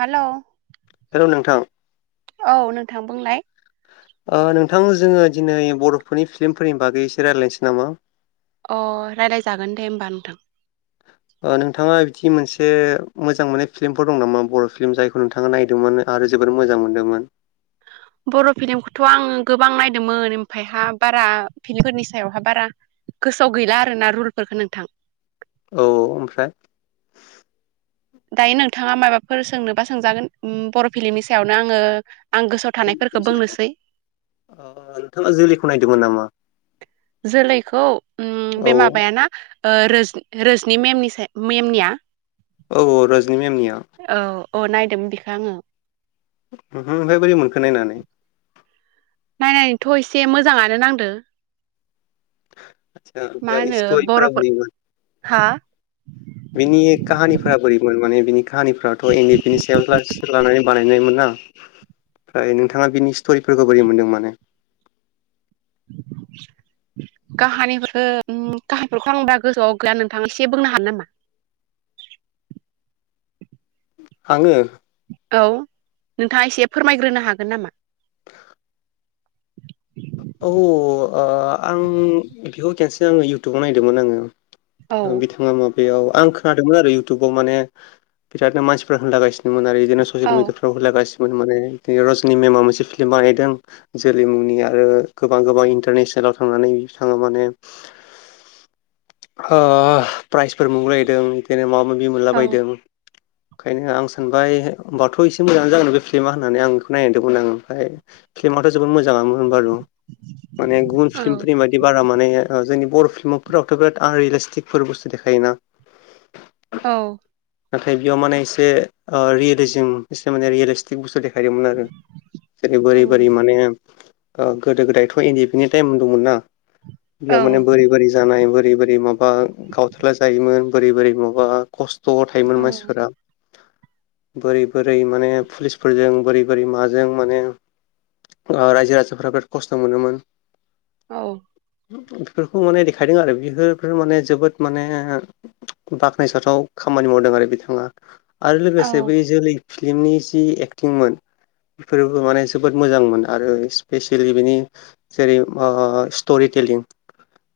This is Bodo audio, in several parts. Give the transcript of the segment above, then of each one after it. हेलौ हेलौ नोंथां औ नोंथां बुंलाय। ओ नोंथां जोङो दिनै बरफोरनि फिल्मफोरनि बागै एसे रायज्लायनोसै नामा। अ रायज्लायजागोन दे होमबा नोंथां। नोंथाङा बिदि मोनसे मोजां मोननाय फिल्मफोर दं नामा बर फिल्म जायखौ थांनो नागिरदोंमोन आरो जोबोर मोजां मोन्दोंमोन बर' फिल्मखौथ आङो गोबां नायदोंमोन ओमफफ्रायहा बारा फिलमफोरनि सायावहा बारा गोसोआव गैला आर ना रुलफोरफोरखौ नोंथां औ औ ओमफ्राय दायो नोंथाङा माबाफोर सोंनोबा सोंजागोन बर फिलमनि सायावनो आङो आं गोसोआव थानायफोरखौ बुंनोसै नोंथाङा जोलैखौ नायदोंमोन नामा जोलैखौ बे औ माबाय ना रोजनि मेमनि मेमनिया औ औ रजनि मेमनिया औ औ नायदोंमोन बिखो आङो ओमफफ्राय बोरै मोनखो नायनानै नायनानैथ एसे मोजाङानो नांदों आदसा मा ओमफ्राय होनो स्ट'रिफोरा बलखौ बोरैमोन हा [inaudible] बिनि काहानिफोरा बोरैमोन माने बिनि काहानिफोराराथ एनड पिनि सायाव लानानै बानायनायमोन ना ओमफ्राय नोंथाङा बिनि स्टरिफोरखौ बोरै मोनदों माने [inaudible] काहानिफोर काहानिफोरखौ आंबा गोजौआव गैया नोंथाङा एसे बुंनो हानो नामा आङो औ नोंथाङा एसे फोरमायग्रोनो हागोन नामा औ आं बेखौ खन्सेै आङो इयउटुबाव नायदोंमोन आङो औ बिथाङा माबायाव आं खोनादोंमोन आरो इउथुबाव माने बिरादनो मानसिफोरा्रा होनलागासिनो आरो बिदिनो औ ससियेल मिडियाफ्रावरलागानो माने रजनि मेमा मोनसे फिल्म बानायदों जोलै मुंनि आरो गोबां गोबां इन्टारनेसनेलाव थांनानै थाङो माने ओआ प्राइजफोर मोनगलायदों बिदिनो माबा माबि मोनला औ बायदों [inaudible] ओंखायनो आं सानबाय होमबाथ' एसे मोजांानो जागोन बे फिल्मा होननानै आं बेखौ नायनायिरदोंमोन आं ओमफ्राय फिल्माथ' जोबोद मोजाङामोन बारु माने गुबुन औ फिल्मफोरनि बाददि बि बारा माने जोंनि बर' फिल्म फोरावथ' बिराद आनरियेलिस्टिकफोर बुस्थु देखायोना औ नाथाय बेयाव माने एसे रियेलिजम एसे माने रिये थि बोसोरनि फ्रानो आरो जेरै औ बोरै बोरै माने ओ गोदो गोदायथ' इन्दि पनि टाइम दंमोनना बेयाव औ बोरै बोरै जानाय बोरै बोर बोरै माबा गावथारला जायोमोन बोरै बोरै माबा खस्थ' थायोमोन मानसिफोरा बोरै बोरै माने पुलिसफोरजों बोरै बोरै माजों माने रायजो राजाफ्रा बिराद खस्थ' मोनोमोन औ बेफोरखौ माने देखायदों आरो बेफोर माने जोबोद माने बाख्नायजाथाव खामानि मावदों आरो बिथाङा आरो लोगोसे औ बै जोलै फिलि्मनि जि एक्टिंमोन बेफोरबो माने जोबोद मोजांमोन आरो सेल बेनि जेरै स्ट'रि टेलिं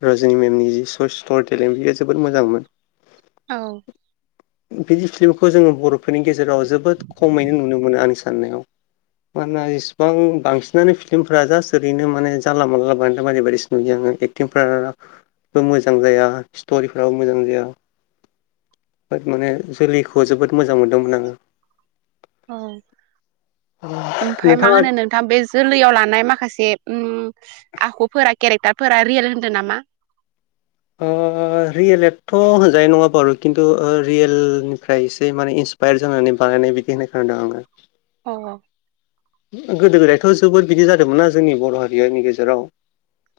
जि सर्ट स्टरि टेलेन्ट बेयो जोबोद मोजांमोन औ [inaudible] बिदि फिल्मखौ जोङो बर'फोरनि गेजेराव जोबोद खमैनो नुनो मोनो आंनि साननायाव मानोना एसेबां बांसिनानो फिल्मफ्रा जास्ट ओरैनो माने जानला मानला बानाइला बाइनासो बायदिसो नुयो आङो एकटिंफोरा बो मोजां जाया स्ट'रिफ्राबो मोजां जाया बाट माने जोलैखौ जोबोद मोनदोंमोन आङो। औ ओमफाय मा नोंथाङा होनो नों थाङा बे जोलैयाव लानाय माखासे उम आखुफोरा केरेक्टारफोरा रियेल होन्दों नामा? ओ रियेल एथ' होनजानाय नङा बारु खिन्थु रियेलनिफ्राय एसे माने इन्स पायेर जानानै बानायनाय बिदि होननाय खोनादों आङो। औ औ गोदो गोदायथ' जोबोद बिदि जादोंमोनना जोंनि बर' हारिनि गेजेराव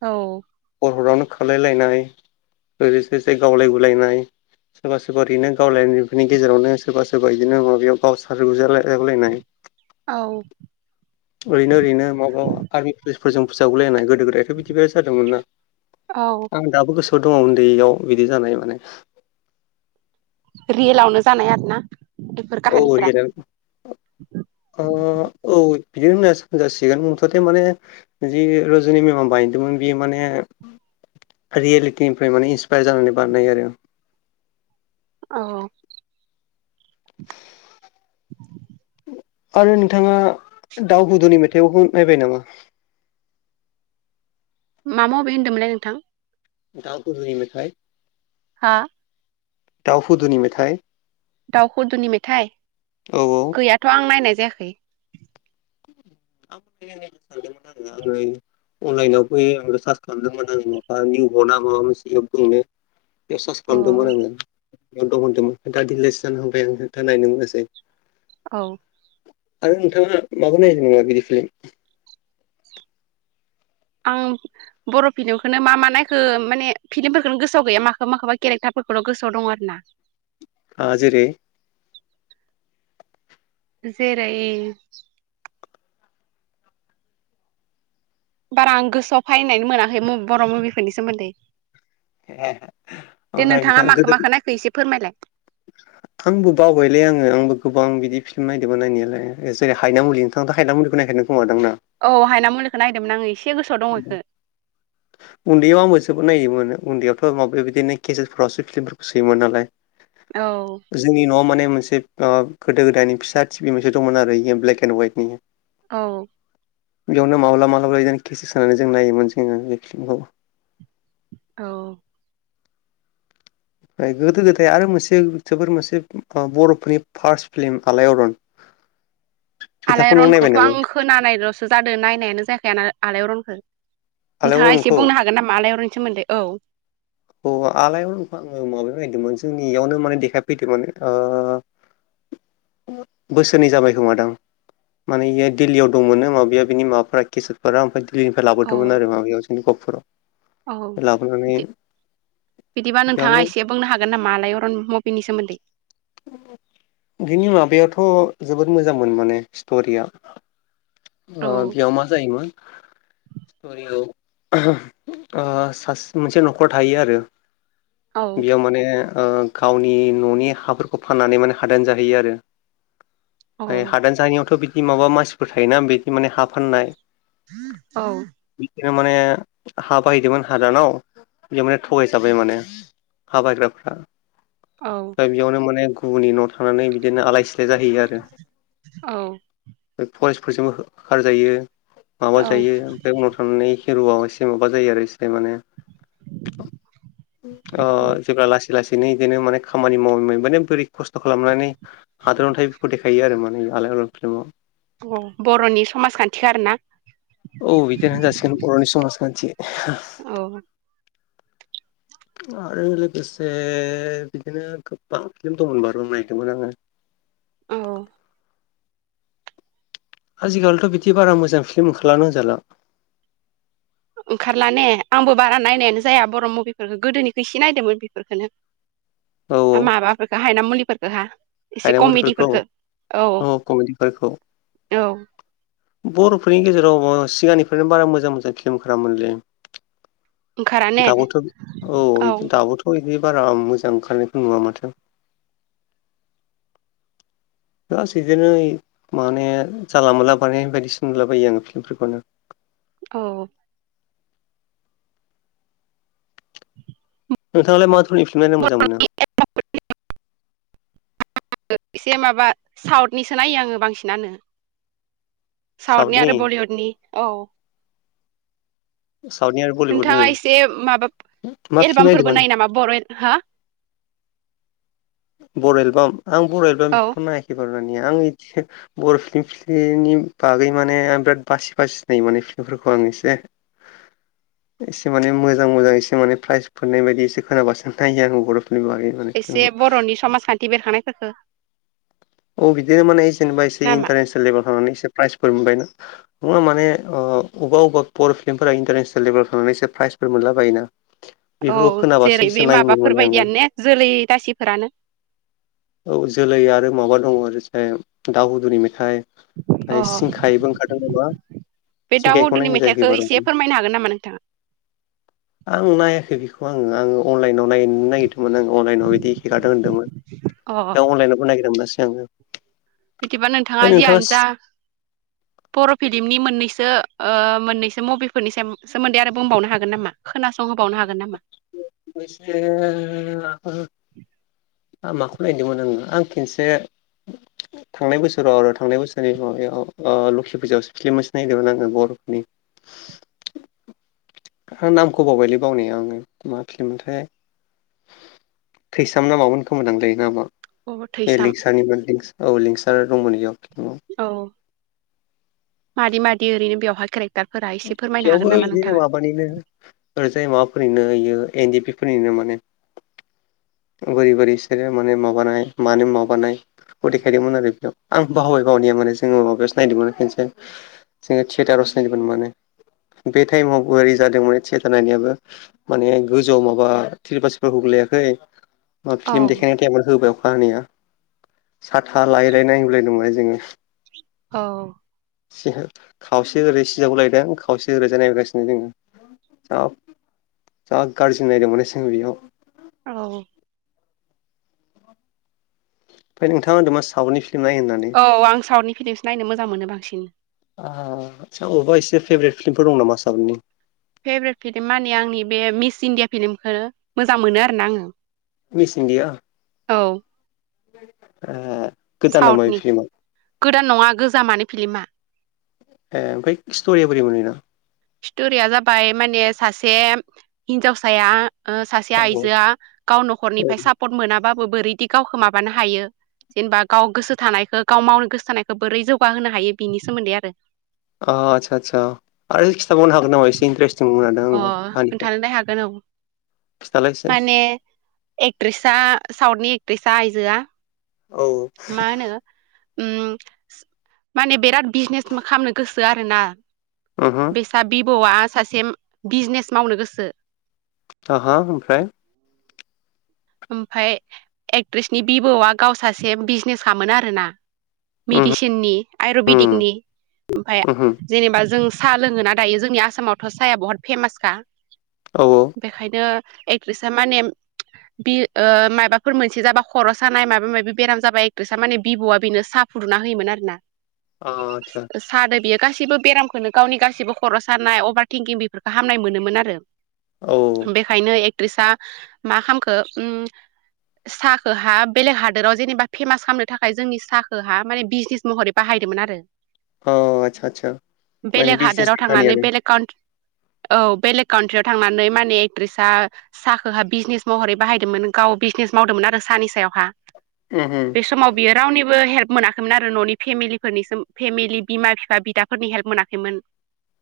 औ हर हरावनो खारलाय लायलाय ओरै एसे एसे गावलाय गुलायनाय सोरबा सोरबा ओरैनो गावलायनायफोरनि गेजेरावनो सोरबा सोरबा बिदिनो माबायाव गावसारुजालायनाय औ ओरैनो ओरैनो माबबा आरमि पुलिसफोरजों फोसावगलायनाय गोदो गोदाय बे बिदिबो जादोंमोन ना औ आं दाबो गोसोआव दङ उन्दैयाव बिदि जानाय माने रेयेलावनो जानाय आर ना? औ रियेलाव [inaudible] ओ औ बिदिनो होनजा होनजासिगोन मुथथे माने जि रज'नि मेमा बायदोंमोन बियो माने रियेलिटिनिफ्राय माने इन्सपायार जानानै बानायनाय आरो। औ आरो नोंथाङा दाउ हुदुनि मेथाइखौबो नायबाय नामा? मा मभि होन्दोंमोनलाय नोंथां? दाउ हुदुनि मेथाइ हा? दाव हुदुनि मेथाइ दाव हुदुनि मेथाइ? औ औ गैयाथ' आं नायनाय जायाखै। [unintelligible] अनलाइनाव फै आं सार्स खालामदोंमोन आं माबा निउ ना माबा मोनसे एप दङनो बेयाव सास अ खालामदोंमोन आङो। [unintelligible] औ आरो नोंथाङा माबा नायदों ना बिदि फिल्म आं बर' फिल्मखौनो मा मा नायखो माने फिल्मफोरखोनो गोसोआव गैया माखोबा माखोबा केरेक्टारफोरखौल' गोसोआव दं आरो ना। ओ जेरै जेरै बारा आं गोसोआव फायनानै मोनाखै बर' मुभिफोरनि सोमोन्दै। दे ओमफ्राय नोंथाङा माखो गोदो माखो नायखो एसे फोरमायलाय। आंबो बावबायलै आङो आंबो गोबां बिदि फिल्म नायदोंमोन नायनायालाय जेरै हायना मुलि नोंथांथ' हायनामुलिखौ नायखा खोमादांना? औ हायना मुलिखौ नायदोंमोन आङो एसे गोसोआव दं इखो। उन्दैयाव आंबो जोबोद नायोमोन उन्दैयावथ' माबा माबि बिदिनो केसेदफोरावसो फिल्मफोरखौ सोयोमोन नालाय। औ। जोंनि न'आव माने मोनसे ओ गोदो गोदायनि फिसा टिभि मोनसे दंमोन आरो इयो ब्लेक एन्ड अयाटनि। औ। एयावनो माब्लाबा माब्लाबा बिदिनो केसेद सोनानै जों नायोमोन जोङो बे फिल्मखौ। औ। गोदो गोदाय आरो मोनसे जोबोर मोनसे बर'फोरनि फार्स्ट फिल्म आलायआर'न एथाखौनों आलायारनखौथ' नायबाय आं नामा? खोनानायल'सो जादों नायनायानो जायाखै आलायआर'नखो नोंथाङा एसे आलायारनखौ बुंनो हागोन नामा आलायआर'ननि सोमोन्दै औ। औ आलायआर'नखौ आङो माबायाव नायदोंमोन जोंनि एयावनो माने देखायफैदोंमोन ओ बोसोरनै जाबाय खोमादां। माने इयाय दिल्लोयाव दंमोननो माबाया बिनि माबाफोरा केसेटफोरा ओमफ्राय दिल्लोनिफ्राय औ लाबोदोंमोन आरो माबायाव जोंनि औ गफुराव लाबोनानै बिदि बिदिबा नोंथाङा बेयावनो एसे बुंनो हागोन नामा आलायअर'न मबिनि सोमोन्दै? [unintelligible] बिनि माबायाथ' जोबोद मोजांमोन माने स्ट'रिया। ओ औ बियाव मा जायोमोन स्ट'रियाव ओ सास मोनसे न'खर थायो आरो। औ बेयाव माने ओ गावनि न'नि हाफोरखौ फाननानै माने हादान जाहैयो आरो। औ ओमफाय हादान जानायावथ' बिदि माबा मानसिफोर थायोना बिदि माने हा फाननाय। औ। बिदिनो माने हा बायदोंमोन हादानाव बेयाव माने थगायजाबाय माने हा बायग्राफ्रा। औ। ओमफ्राय बेयावनो माने गुबुननि न'आव थानानै बिदिनो आलाय सिलाय जाहैयो आरो। औ फरेस्टफोरजोंबो होखारजायो माबा जायो ओमफाय उनाव थांनानै हिरुआव एसे माबा जायो आरो एसे माने ओ औ जेब्ला लासै लासैनो बिदिनो माने खामानि मावै मावै माने बोरै खस्थ' खालामनानै हादानाव थायो बेफोरखौ देखायो आरो माने आलाइआर'न फिलिमाव। बर'नि समाजखान्थिखो आरोना। औ बिदिनो होनजासिगोन बर'नि समाजखान्थि। औ। [inaudible] आरो लोगोसे बिदिनो गोबां फिलिम दं होनबा रम नायदोंमोन आङो। औ। आजिखालिथ' बिदि बारा मोजां फिलिम ओंखारलानो होनजाला। ओंखारला ने आंबो बारा नायनायानो जाया बर' मुभिफोरखौ गोदोनिखौ इसे नायदोंमोन बेफोरफोरखोनो। [inaudible] हा औ माबाफोरखो हायना मुलिफोरखो हा। एसे हायना मुलिफोरखौ कमेडिफोरखो औ औ। बर'फोरनि गेजेराव सिगांनिफ्रायनो बारा मोजां मोजां फिल्म ओंखारा मोनलै। ओंखारा ने दाबोथ' औ दाबोथ' औ इदि बारा मोजां ओंखारनायखौ नुआ माथो। बास बिदिनो माने जाला मोनला बानाय बायदिसो नुलाबायो आङो फिल्मफोरखौनो औ नोंथाङालाय मा मा धरनि फिलिमफोर नायना मोजां मोनो ए [unintelligible] ओ एसे माबा साउथनिसो नायो आङो बांसिनानो साउथनि आरो बलिउडनि अ साउथनि आरो बलिउडनि नोंथाङा एसे माबा मा फिल्म एलबामफोरबो नायदोंमोन नायो नामा बर' एलबाम हा बर' एलबाम आं बर' एलबाम औ बिदिखौ नायाखै बारा दानिया आं बिदि बर' फिल्मफोरनि बागै माने आं बिराद बासि बासि नायो माने फिल्मफोरखौ आं एसे [inaudible] एसे माने मोजां मोजां एसे माने प्राइजफोरनाय बायदि एसे खोनाबासो नायो आं बर' फोरनि बागै माने एसे फिल्मखौ बर'नि समाजखान्थि बेरखांनायफोरखौ औ बिदिनो माने जेनेबा एसे नामा इन्टारनेसनेल लेभेल थांनानै एसे प्राइजफोर मोनबाय ना नङा माने ओ अबा अबा बर' फिल्मफोरा इन्टारनेसनेल लेभेलाव थांनानैसो प्राइजफोर मोनला बायोना औ बेफोरखौ खोनाबासो जेरै बे एसे नायोमोन माने आङो माबाफोरबायदियानो ने जोलै दासिफोरानो औ जोलै आरो माबा दङ मोनसे दाव हुदुनि मेथाइ अ ओमफ्राय सिंखायबो ओंखारदों नामा बे दाउ सिंखायखौ हुदुनि नायनाय जायाखै मेथाइखौ बारु एसे फोरमायनो हागोन नामा नोंथाङा आं नायाखै बेखौ आङो आङो अनलाइनाव नायनो नागिरदोंमोन आं अनलाइनाव बिदि हेंगारदों होनदोंमोन औ दा अनलाइनावबो नागिरना मोनासै आङो बिदिबा नोंथाङा ओमफ्राय जियानो जा नोंथाङा [unintelligible] बर' फिल्मनि मोननैसो ओ मोननैसो मुभिफोरनि सोम सोमोन्दै आरो बुंबावनो हागोन नामा खोनासं होबावनो हागोन नामा औ मोनसे आबो आं माखौ नायदोंमोन आंङो आं खेनसे थांनाय बोसोराव‌ आरो थांनाय बोसोरनि माबायाव ओ लखि फुजायाव सो फिलिम मोनसे नायदोंमोन आङो बर'फोरनि हा नामखौ बावबायलै बावनायाव आङो मा फिलिम मोनथाय थैसाम ना मामोन खोमा दां लै नामा अ बे थैसाम लिंसारनिबो औ लिंसार दंमोन बेयाव औ औ मादि मादि ओरैनो बेवहाय कारेक दागफोरा एसे फोरमायनो हागोन नामा नोंथाङा मानिनों ओरैजाय माबाफोरनिनो इयो एन डि पि फोरनिनो माने बोरै बोरै इसोर माने माबानाय माने माबानाय खौ देखायदोंमोन आरो बेयाव आं बावबाय बावनाया माने जोङो माबायावसो नायदोंमोन खोनसे जोङो थियेटारावसो नायदोंमोन माने बे टाइमावबो ओरै जादोंमोन माने थियेटार नायनायाबो माने गोजौआव माबा थिर फाल सिरफाल बग्लायाखै मा औ फिल्म देखायनाय टाइमाव होबाय अखा हानाया साथा लायै लायै नायगु लायदों माने जोङो औ सि हो खावसे ओरै सिजागुलायदों खावसे ओरैजा नायगासिनो जोङो औ जा गाज्रि नायदोंमोन बै समाव बेयाव औ ओमफ्राय नोंथाङा होनदो मा साउदनि फिलिम नायो होननानै औ आं साउथनि फिलिमसो नायनो मोजां मोनो बांसिन। औ आदसा अबा एसे फेब्रेद फिलिमफोर दं नामा साउटनि? फेब्रेद फिलिम माने आंनि बे मिस इण्डिया फिलिमखौ मोजां मोनो आरो ना आङो। Miss India? औ। ए। गोदान नामा बे साउथनि फिल्मा गोदान नङा गोजामानो फिलिमा। ए ओमफ्राय स्टरिया बोरै मोन इना? स्तरिया जाबाय माने सासे हिन्जावसाया ओ सासे औ आइजोआ गाव औ न'खरनिफ्राय सापर्ट मोनाबाबो बोरैदि गावखौ माबानो हायो जेनेबा गाव गोसो थानायखौ गाव मावनो गोसो थानायखौ बोरै जौगाहोनो हायो बिनि सोमोन्दै आरो। अ आतसा आतसा आरो दा बुंनो हागोन नामा एसे इन्टारेस्टिं मोनदों आङो काहानिखौ। ए हागोन औ। खिथालाइ एसे। एकट्रिसा सावद नि एकट्रिसा आइजोआ औ। मा होनो ओम माने बिराद बिजनेस खालामनो गोसो आरोना। ओमहु सा बिबौआ सासे बिजनेस मावनो गोसो। आहा ओमफ्राय ओमफाय एकट्रिस नि बिबौआ गाव सासे बिजनेस खामोन आरो ना। उमहो मेडिसिननि उम आयुरबेदिकनि ओमफाय उमहो जेनोबा जों सा लोंङो ना दायो जोंनि आसामावथ' साहाया बहुत फेमासखा। औ औ। बेखायनो एकट्रिसा माने बि ओ माबाफोर मोनसे जाबा खर' सानाय माबा माबि बेराम जाबा एकट्रिसा माने बिबौ'आ बेनो साह फुदुंना होयोमोन आरो ना। अ आदसा। साहदो बियो गासिबो बेरामखौनो गावनि गासिबो खर' सानाय अभार थिंकिं बेफोरखौ हामनाय मोनोमोन आरो। औ। बेखायनो एक्ट्रिसा मा खालामखो उम साहाखौ हा बेलेग हादोराव जेनेबा फेमास खालामनो थाखाय जोंनि साहाखौहा माने बिजनेस महरै बाहायदोंमोन आरो। औ आदसा आदसा माने बेलेग हादोराव बिजनेसनि काहानि थांनानै आरो बेलेग काउट्रि - औ बेलेग काउन्ट्रियाव थांनानै माने एक्ट्रिसा आ साहखो हा बिजनेस महरै बाहायदोंमोन गाव बिजनेस मावदोंमोन आरो सानि सायावहा। [unintelligible] बे समाव बियो रावनिबो हेल्प मोनाखैमोन आरो न'नि फेमिलिफोरनिसिम फेमिलि बिमा बिफा बिदा फोरनि हेल्प मोनाखैमोन।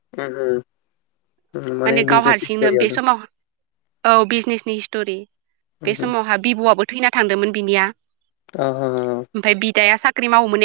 उमहो उमहो माने गाव बिजनेसनि हारसिंनो स्ट'रि बे आरो समाव औ बिजनेसनि स्टिरि बे उमहो समावहा बिबौआबो थैना थांदोंमोन बिनिया। अ अ। ओमफ्राय बिदाया साख्रि मावोमोन।